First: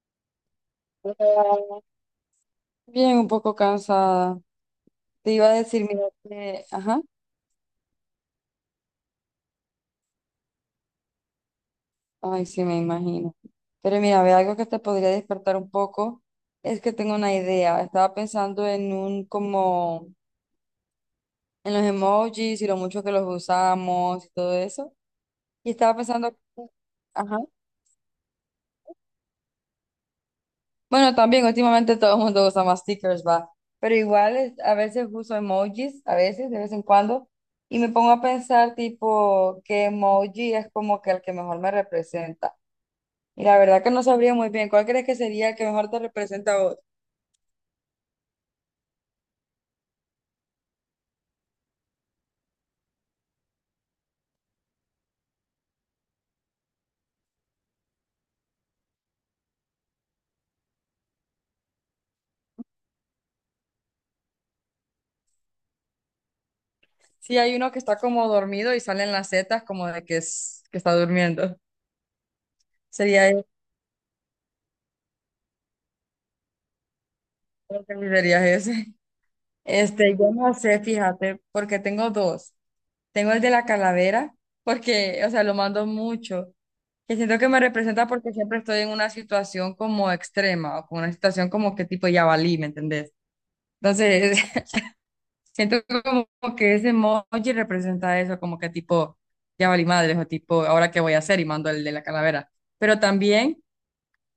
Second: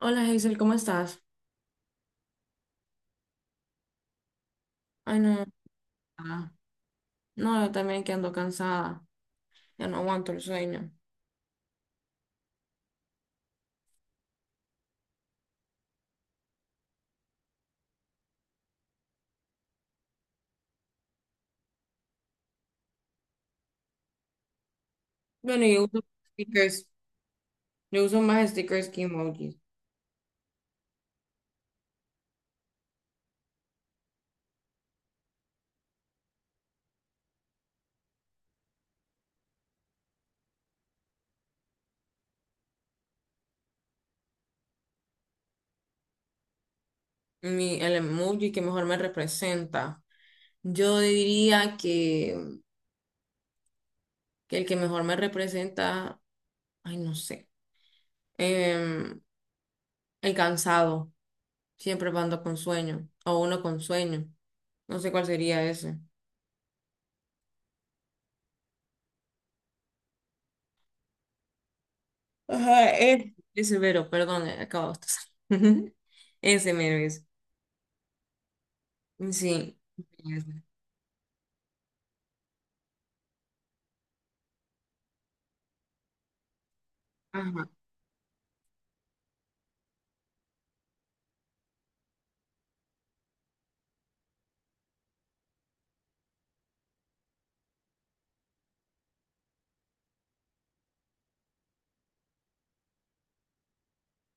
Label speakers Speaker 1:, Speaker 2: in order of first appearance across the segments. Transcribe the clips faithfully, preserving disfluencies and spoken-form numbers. Speaker 1: Hola Hazel, ¿cómo estás?
Speaker 2: Bien, un poco cansada.
Speaker 1: Ay,
Speaker 2: Te
Speaker 1: no,
Speaker 2: iba a decir, mira,
Speaker 1: ah,
Speaker 2: que- ajá,
Speaker 1: no, yo también que ando cansada, ya no aguanto el sueño.
Speaker 2: ay, sí, me imagino. Pero mira, ve algo que te podría despertar un poco, es que tengo una idea. Estaba pensando en un, como, en los emojis y lo mucho que los usamos y todo eso.
Speaker 1: Bueno,
Speaker 2: Y
Speaker 1: yo
Speaker 2: estaba
Speaker 1: uso
Speaker 2: pensando,
Speaker 1: stickers,
Speaker 2: ajá.
Speaker 1: yo uso más stickers que emojis.
Speaker 2: Bueno, también últimamente todo el mundo usa más stickers, va. Pero igual es- a veces uso emojis, a veces, de vez en cuando, y me pongo a pensar tipo qué emoji es como que el que mejor me representa. Y la verdad que no sabría muy bien cuál crees que sería el que mejor te representa a vos.
Speaker 1: Mi, el emoji que mejor me representa. Yo diría que, que el que mejor me representa, ay, no sé, em, el cansado, siempre ando con sueño, o uno con sueño, no sé cuál sería ese.
Speaker 2: Sí, hay uno que está como dormido y salen las setas como de que, es, que está durmiendo.
Speaker 1: Ajá,
Speaker 2: Sería
Speaker 1: eh.
Speaker 2: ese,
Speaker 1: Ese mero, perdón, acabo de estar. Ese mero es.
Speaker 2: creo que sería ese.
Speaker 1: Sí.
Speaker 2: Este, yo no sé, fíjate, porque tengo dos. Tengo el de la calavera, porque, o sea, lo mando mucho. Que siento que me
Speaker 1: Ajá.
Speaker 2: representa porque siempre estoy en una situación como extrema o con una situación como que tipo ya valí, ¿me entendés? Entonces, siento como que ese emoji representa eso, como que tipo ya valí madres o tipo ahora qué voy a hacer y mando el de la calavera. Pero también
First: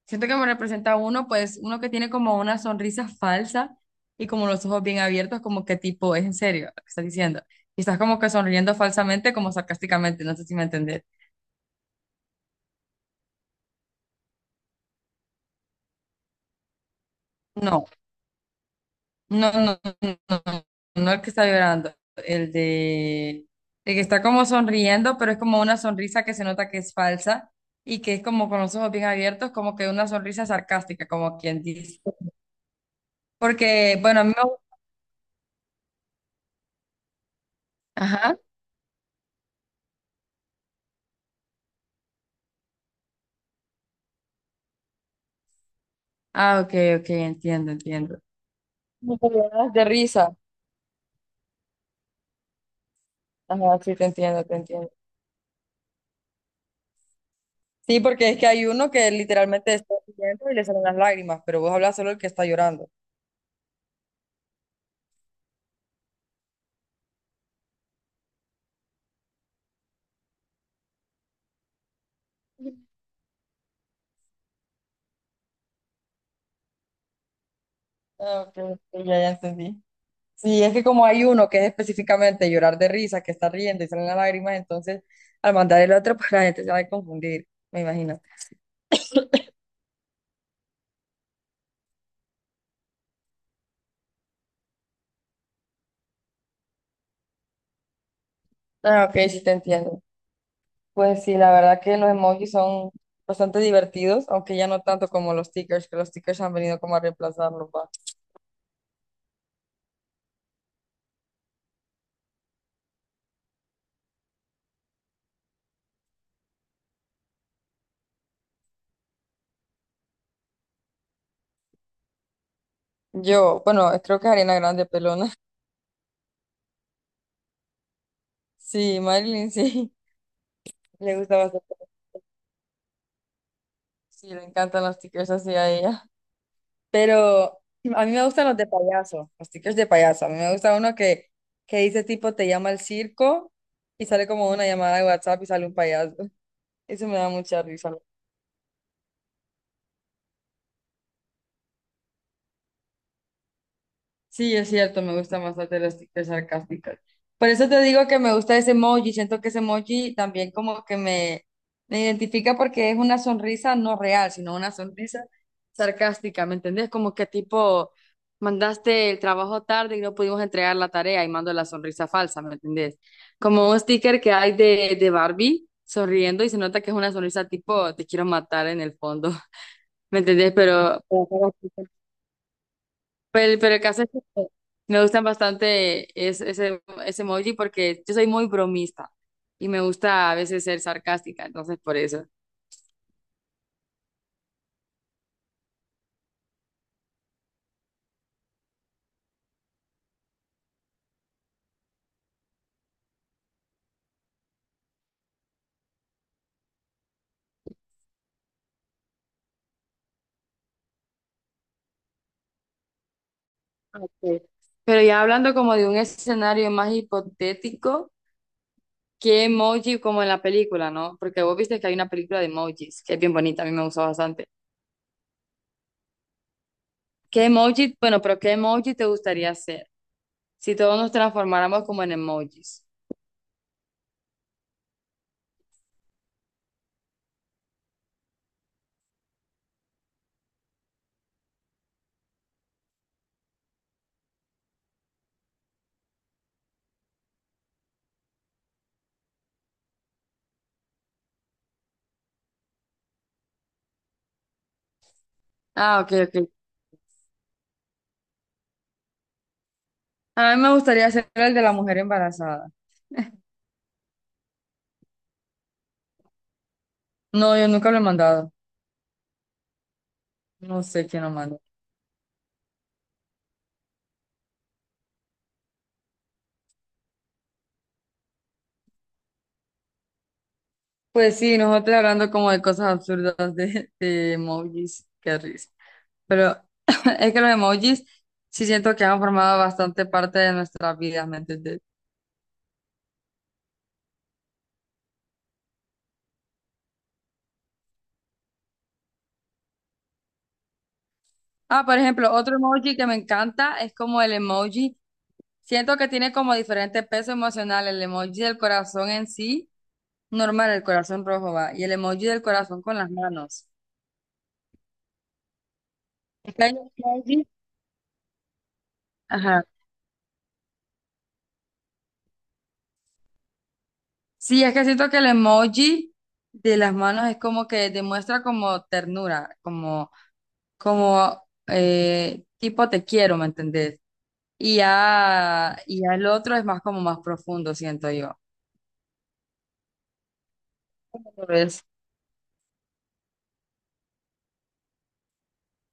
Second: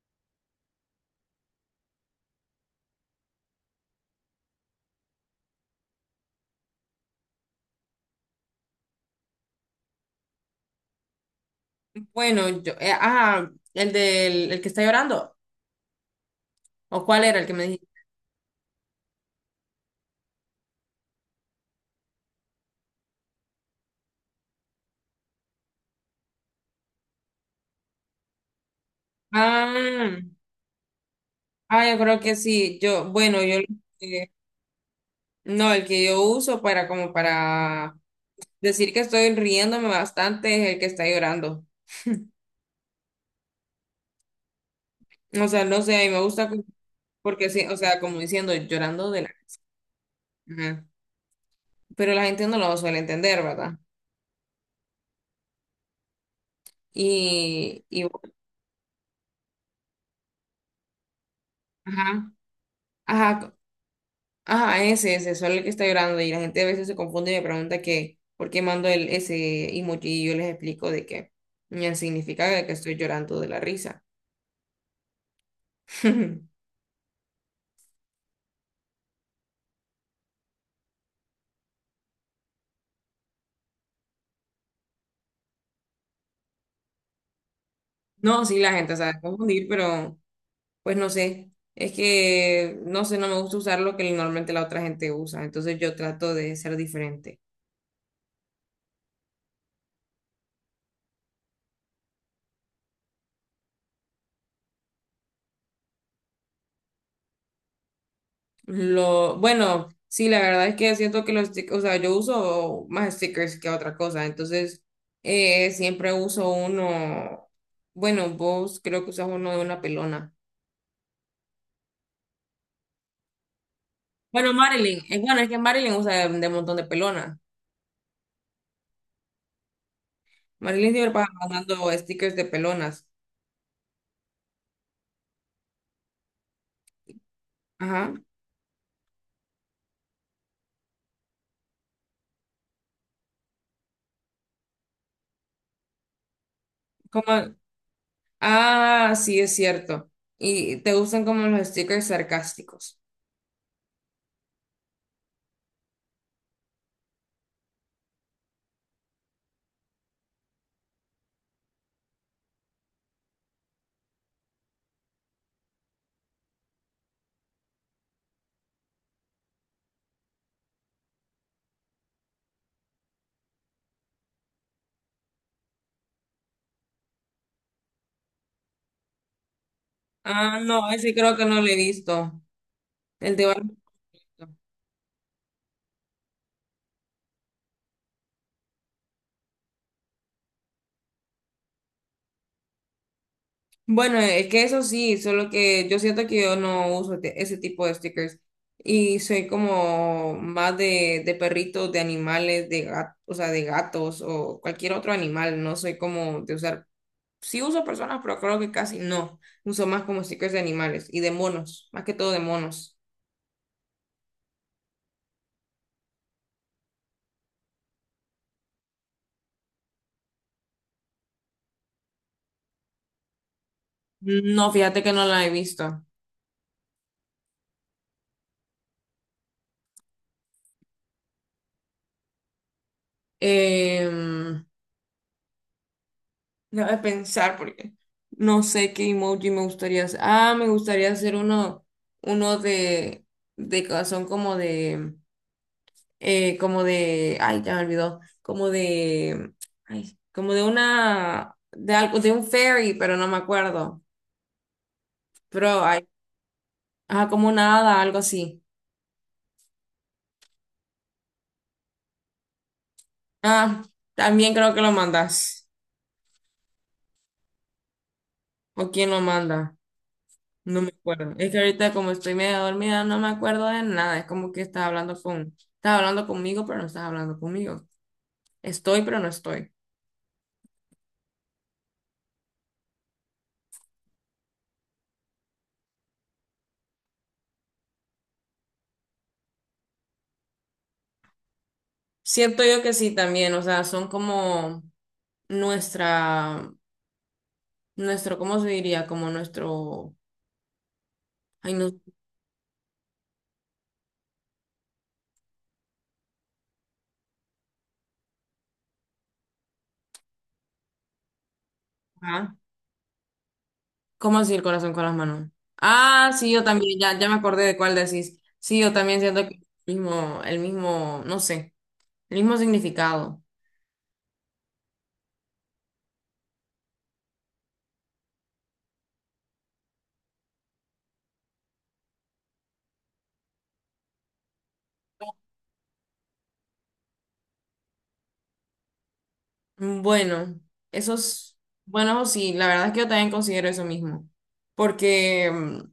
Speaker 2: siento que me representa uno, pues uno que tiene como una sonrisa falsa y como los ojos bien abiertos, como que tipo es en serio lo que estás diciendo. Y estás como que sonriendo falsamente, como sarcásticamente, no sé si me entendés.
Speaker 1: Bueno, yo, eh, ah, el del el que está llorando. ¿O cuál era el que me
Speaker 2: No.
Speaker 1: dijiste?
Speaker 2: No, no, no, no, no el que está llorando, el de, el que está como sonriendo, pero es como una sonrisa que se nota que es falsa y que es como con los ojos bien abiertos, como que una
Speaker 1: Ah,
Speaker 2: sonrisa sarcástica, como quien
Speaker 1: ah, yo
Speaker 2: dice.
Speaker 1: creo que sí. Yo, bueno, yo
Speaker 2: Porque, bueno, a
Speaker 1: eh,
Speaker 2: mí me...
Speaker 1: no, el que yo uso para como para
Speaker 2: Ajá.
Speaker 1: decir que estoy riéndome bastante es el que está llorando. O sea, no sé, a mí me gusta
Speaker 2: Ah,
Speaker 1: como...
Speaker 2: ok, ok,
Speaker 1: porque sí,
Speaker 2: entiendo,
Speaker 1: o sea, como
Speaker 2: entiendo.
Speaker 1: diciendo, llorando
Speaker 2: Como
Speaker 1: de
Speaker 2: que
Speaker 1: la.
Speaker 2: lloras de risa.
Speaker 1: Ajá. Pero la gente no lo suele entender, ¿verdad?
Speaker 2: Ajá, sí, te entiendo, te entiendo.
Speaker 1: Y,
Speaker 2: Sí,
Speaker 1: y
Speaker 2: porque es que hay uno que literalmente está riendo y le salen las lágrimas, pero vos hablas solo el que
Speaker 1: ajá,
Speaker 2: está llorando.
Speaker 1: ajá, ajá, ese, ese, solo el que está llorando y la gente a veces se confunde y me pregunta que por qué mando el, ese emoji y yo les explico de que ya significa de que estoy llorando de la risa.
Speaker 2: Ah, ok, ok, ya, ya entendí. Sí, es que como hay uno que es específicamente llorar de risa, que está riendo y salen las lágrimas, entonces al mandar el otro, pues la gente se va a confundir, me imagino.
Speaker 1: No, sí, la gente sabe confundir, pero pues no sé, es que no sé, no me gusta usar lo que normalmente la otra gente usa, entonces yo trato de ser diferente.
Speaker 2: Ah, ok, sí te entiendo. Pues sí, la verdad que los emojis son bastante divertidos, aunque ya no tanto como los stickers, que los stickers han venido como a reemplazarlos, va.
Speaker 1: Lo, bueno, sí, la verdad es que siento que los stickers, o sea, yo uso más stickers que otra cosa, entonces eh, siempre uso uno, bueno, vos creo que usas uno de una pelona.
Speaker 2: Yo, bueno, creo que
Speaker 1: Bueno,
Speaker 2: Ariana Grande
Speaker 1: Marilyn, es
Speaker 2: pelona.
Speaker 1: bueno, es que Marilyn usa de, de un montón de pelonas.
Speaker 2: Sí, Marilyn sí,
Speaker 1: Marilyn siempre
Speaker 2: le
Speaker 1: pasa
Speaker 2: gusta bastante.
Speaker 1: mandando stickers de pelonas.
Speaker 2: Sí, le encantan los stickers así a ella. Pero a mí
Speaker 1: Ajá.
Speaker 2: me gustan los de payaso, los stickers de payaso. A mí me gusta uno que, que dice tipo, te llama el circo y sale como una llamada de WhatsApp y sale un payaso. Eso me da
Speaker 1: Como,
Speaker 2: mucha risa.
Speaker 1: ah, sí, es cierto. Y te gustan como los stickers sarcásticos.
Speaker 2: Sí, es cierto, me gustan bastante las TikToks sarcásticas. Por eso te digo que me gusta ese emoji, siento que ese emoji también como que me, me identifica porque es una sonrisa no real, sino una sonrisa sarcástica, ¿me entendés? Como que tipo, mandaste el trabajo tarde y no pudimos entregar la tarea y mando la sonrisa falsa, ¿me entendés? Como un sticker que hay de, de Barbie sonriendo y se nota que es una sonrisa tipo, te quiero matar en el fondo, ¿me entendés?
Speaker 1: Ah, no,
Speaker 2: Pero...
Speaker 1: ese creo que no lo he visto. El de
Speaker 2: Pero, pero
Speaker 1: Barbie.
Speaker 2: el caso es que me gustan bastante es- ese, ese emoji porque yo soy muy bromista y me gusta a veces ser sarcástica, entonces por eso.
Speaker 1: Bueno, es que eso sí, solo que yo siento que yo no uso te- ese tipo de stickers y soy como más de, de perritos, de animales, de gatos, o sea, de gatos o cualquier otro animal, no soy como de usar, sí uso personas, pero creo que casi no, uso más como stickers de animales y de monos, más que todo de monos.
Speaker 2: Ok. Pero ya hablando como de un escenario más hipotético, ¿qué emoji como en la película, no? Porque vos viste que hay una película de emojis que es bien bonita, a mí me gustó bastante.
Speaker 1: No, fíjate que no la he visto.
Speaker 2: ¿Qué emoji, bueno, pero qué emoji te gustaría ser si todos nos transformáramos como en emojis?
Speaker 1: Em, Déjame pensar porque no sé qué emoji me gustaría hacer. Ah, me gustaría hacer uno, uno de, de corazón como de, eh, como de, ay, ya me olvidó, como de, ay, como de una, de algo, de un ferry, pero no me acuerdo. Pero,
Speaker 2: Ah,
Speaker 1: ay,
Speaker 2: ok, ok.
Speaker 1: ajá, como una hada, algo así.
Speaker 2: A mí me gustaría ser el de la mujer embarazada.
Speaker 1: Ah, también creo que lo mandas.
Speaker 2: No, yo nunca lo he mandado.
Speaker 1: ¿O quién lo manda? No
Speaker 2: No
Speaker 1: me
Speaker 2: sé quién lo
Speaker 1: acuerdo. Es que
Speaker 2: mandó.
Speaker 1: ahorita como estoy medio dormida, no me acuerdo de nada. Es como que estás hablando con, estás hablando conmigo, pero no estás hablando conmigo. Estoy, pero no estoy.
Speaker 2: Pues sí, nosotros hablando como de cosas absurdas de, de emojis, qué risa. Pero es que los emojis sí siento que han formado bastante parte de nuestras vidas, ¿me entendés?
Speaker 1: Siento yo que sí también, o sea, son como nuestra, nuestro, ¿cómo se diría? Como nuestro, ay,
Speaker 2: Ah,
Speaker 1: no,
Speaker 2: por ejemplo, otro emoji que me encanta es como el emoji. Siento que tiene como diferente peso emocional. El emoji del corazón en sí, normal, el corazón rojo va. Y el emoji del
Speaker 1: ah,
Speaker 2: corazón con las manos.
Speaker 1: ¿cómo así el corazón con las manos? Ah, sí,
Speaker 2: Es que
Speaker 1: yo
Speaker 2: hay
Speaker 1: también, ya, ya me
Speaker 2: emojis.
Speaker 1: acordé de cuál decís. Sí, yo también siento que
Speaker 2: Ajá.
Speaker 1: el mismo, el mismo, no sé, el mismo significado.
Speaker 2: Sí, es que siento que el emoji de las manos es como que demuestra como ternura, como, como eh, tipo te quiero, ¿me entendés? Y ya, y ya el otro es más como más profundo, siento yo.
Speaker 1: Mm, bueno,
Speaker 2: ¿Lo
Speaker 1: esos,
Speaker 2: ves?
Speaker 1: bueno, sí, la verdad es que yo también considero eso mismo, porque, mm,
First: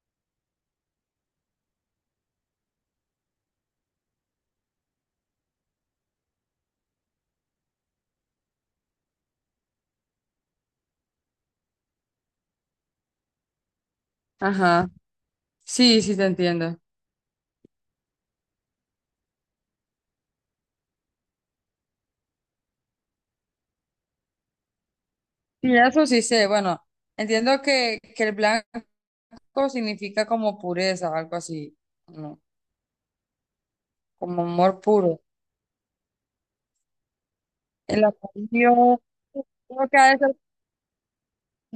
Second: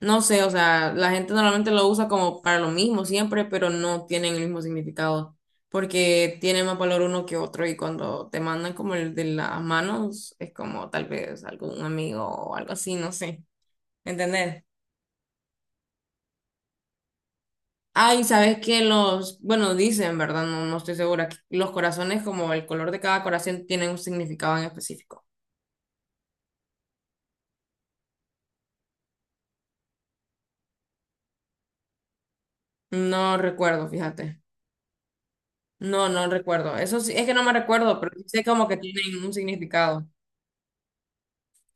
Speaker 1: no sé, o sea, la gente normalmente lo usa como para lo mismo siempre, pero no tienen el mismo significado, porque tiene más valor uno que otro y cuando te mandan como el de las manos, es como tal vez algún amigo o algo así, no sé, ¿entendés?
Speaker 2: Ajá. Sí, sí te entiendo.
Speaker 1: Ay, sabes que los, bueno, dicen, ¿verdad? No, no estoy segura, que los corazones como el color de cada corazón tienen un significado en específico.
Speaker 2: Y eso sí sé, bueno, entiendo que, que el blanco significa como pureza, algo así, ¿no?
Speaker 1: No recuerdo,
Speaker 2: Como
Speaker 1: fíjate.
Speaker 2: amor puro.
Speaker 1: No, no recuerdo. Eso sí, es que no me recuerdo,
Speaker 2: El
Speaker 1: pero sí sé como que
Speaker 2: amarillo,
Speaker 1: tienen un
Speaker 2: creo que
Speaker 1: significado.
Speaker 2: ha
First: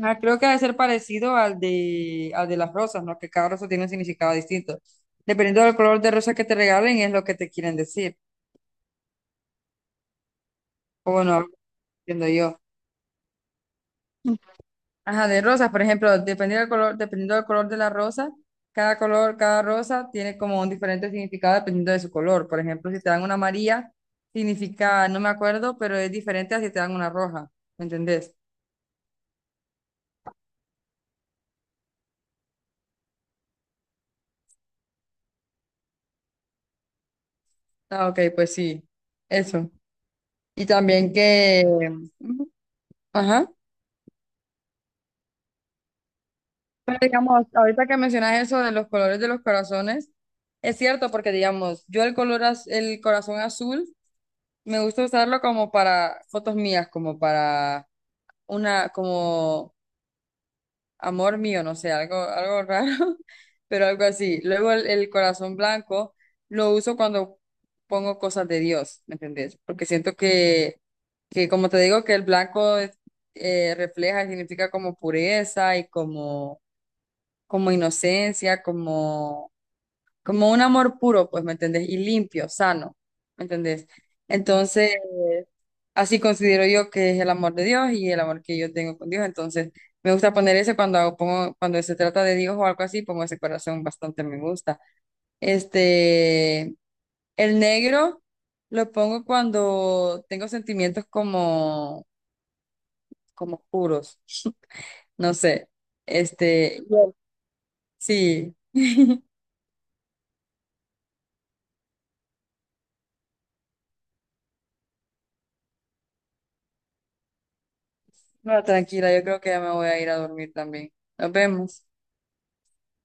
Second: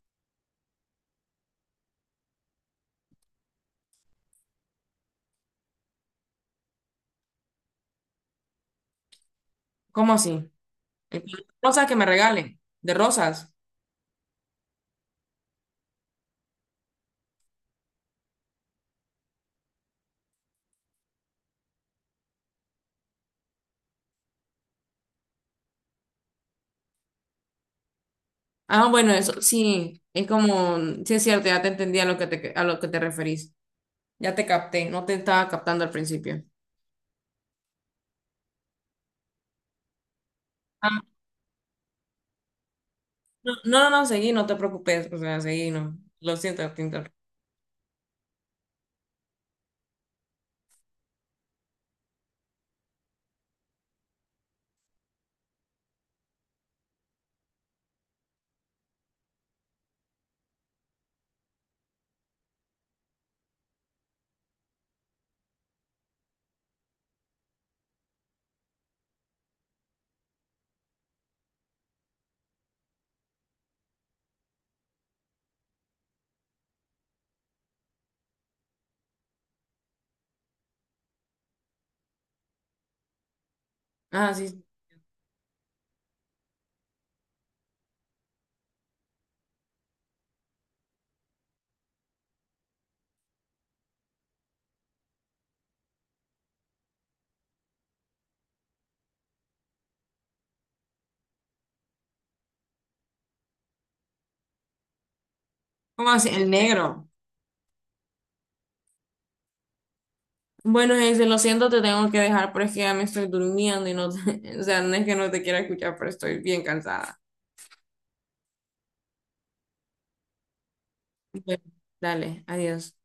Speaker 2: ah, creo que debe ser parecido al de, al de las rosas, ¿no? Que cada rosa tiene un significado distinto. Dependiendo del color de rosa que te regalen, es lo que te quieren decir.
Speaker 1: ¿Cómo así?
Speaker 2: O
Speaker 1: Eh,
Speaker 2: bueno,
Speaker 1: Rosas que me
Speaker 2: entiendo yo.
Speaker 1: regalen, de rosas.
Speaker 2: Ajá, de rosas, por ejemplo, dependiendo del color, dependiendo del color de la rosa, cada color, cada rosa tiene como un diferente significado dependiendo de su color. Por ejemplo, si te dan una amarilla, significa, no me acuerdo, pero es diferente a si te dan una roja. ¿Me entendés?
Speaker 1: Ah, bueno, eso sí, es como, mm, sí es cierto, ya te entendí a lo que te, a lo que te referís. Ya te capté, no te estaba captando al principio.
Speaker 2: Ah, ok, pues sí. Eso. Y
Speaker 1: Ah,
Speaker 2: también que... Ujú. Ajá.
Speaker 1: no, no, no, seguí, no te preocupes, o sea, seguí, no. Lo siento, te
Speaker 2: Pero
Speaker 1: interrumpí.
Speaker 2: digamos, ahorita que mencionas eso de los colores de los corazones, es cierto porque digamos, yo el color, az- el corazón azul, me gusta usarlo como para fotos mías, como para una, como amor mío, no sé, algo, algo raro, pero algo así. Luego el, el corazón blanco lo uso cuando pongo cosas de Dios, ¿me entendés? Porque siento que, que como te digo, que el blanco eh, refleja y significa como pureza y como como inocencia, como como un amor puro, pues, ¿me entendés? Y limpio, sano, ¿me entendés?
Speaker 1: Ah, sí.
Speaker 2: Entonces, así considero yo que es el amor de Dios y el amor que yo tengo con Dios. Entonces, me gusta poner ese cuando hago- pongo, cuando se trata de Dios o algo así, pongo ese corazón bastante me gusta. Este, el negro lo pongo cuando tengo sentimientos como, como puros, no sé.
Speaker 1: ¿Cómo así? El
Speaker 2: Este,
Speaker 1: negro.
Speaker 2: sí,
Speaker 1: Bueno, Hazel, lo siento, te tengo que dejar, pero es que ya me estoy durmiendo y no, te... o sea, no es que no te quiera escuchar, pero estoy bien cansada.
Speaker 2: no, tranquila, yo creo que ya me voy a ir a dormir también. Nos
Speaker 1: Bueno,
Speaker 2: vemos.
Speaker 1: dale, adiós.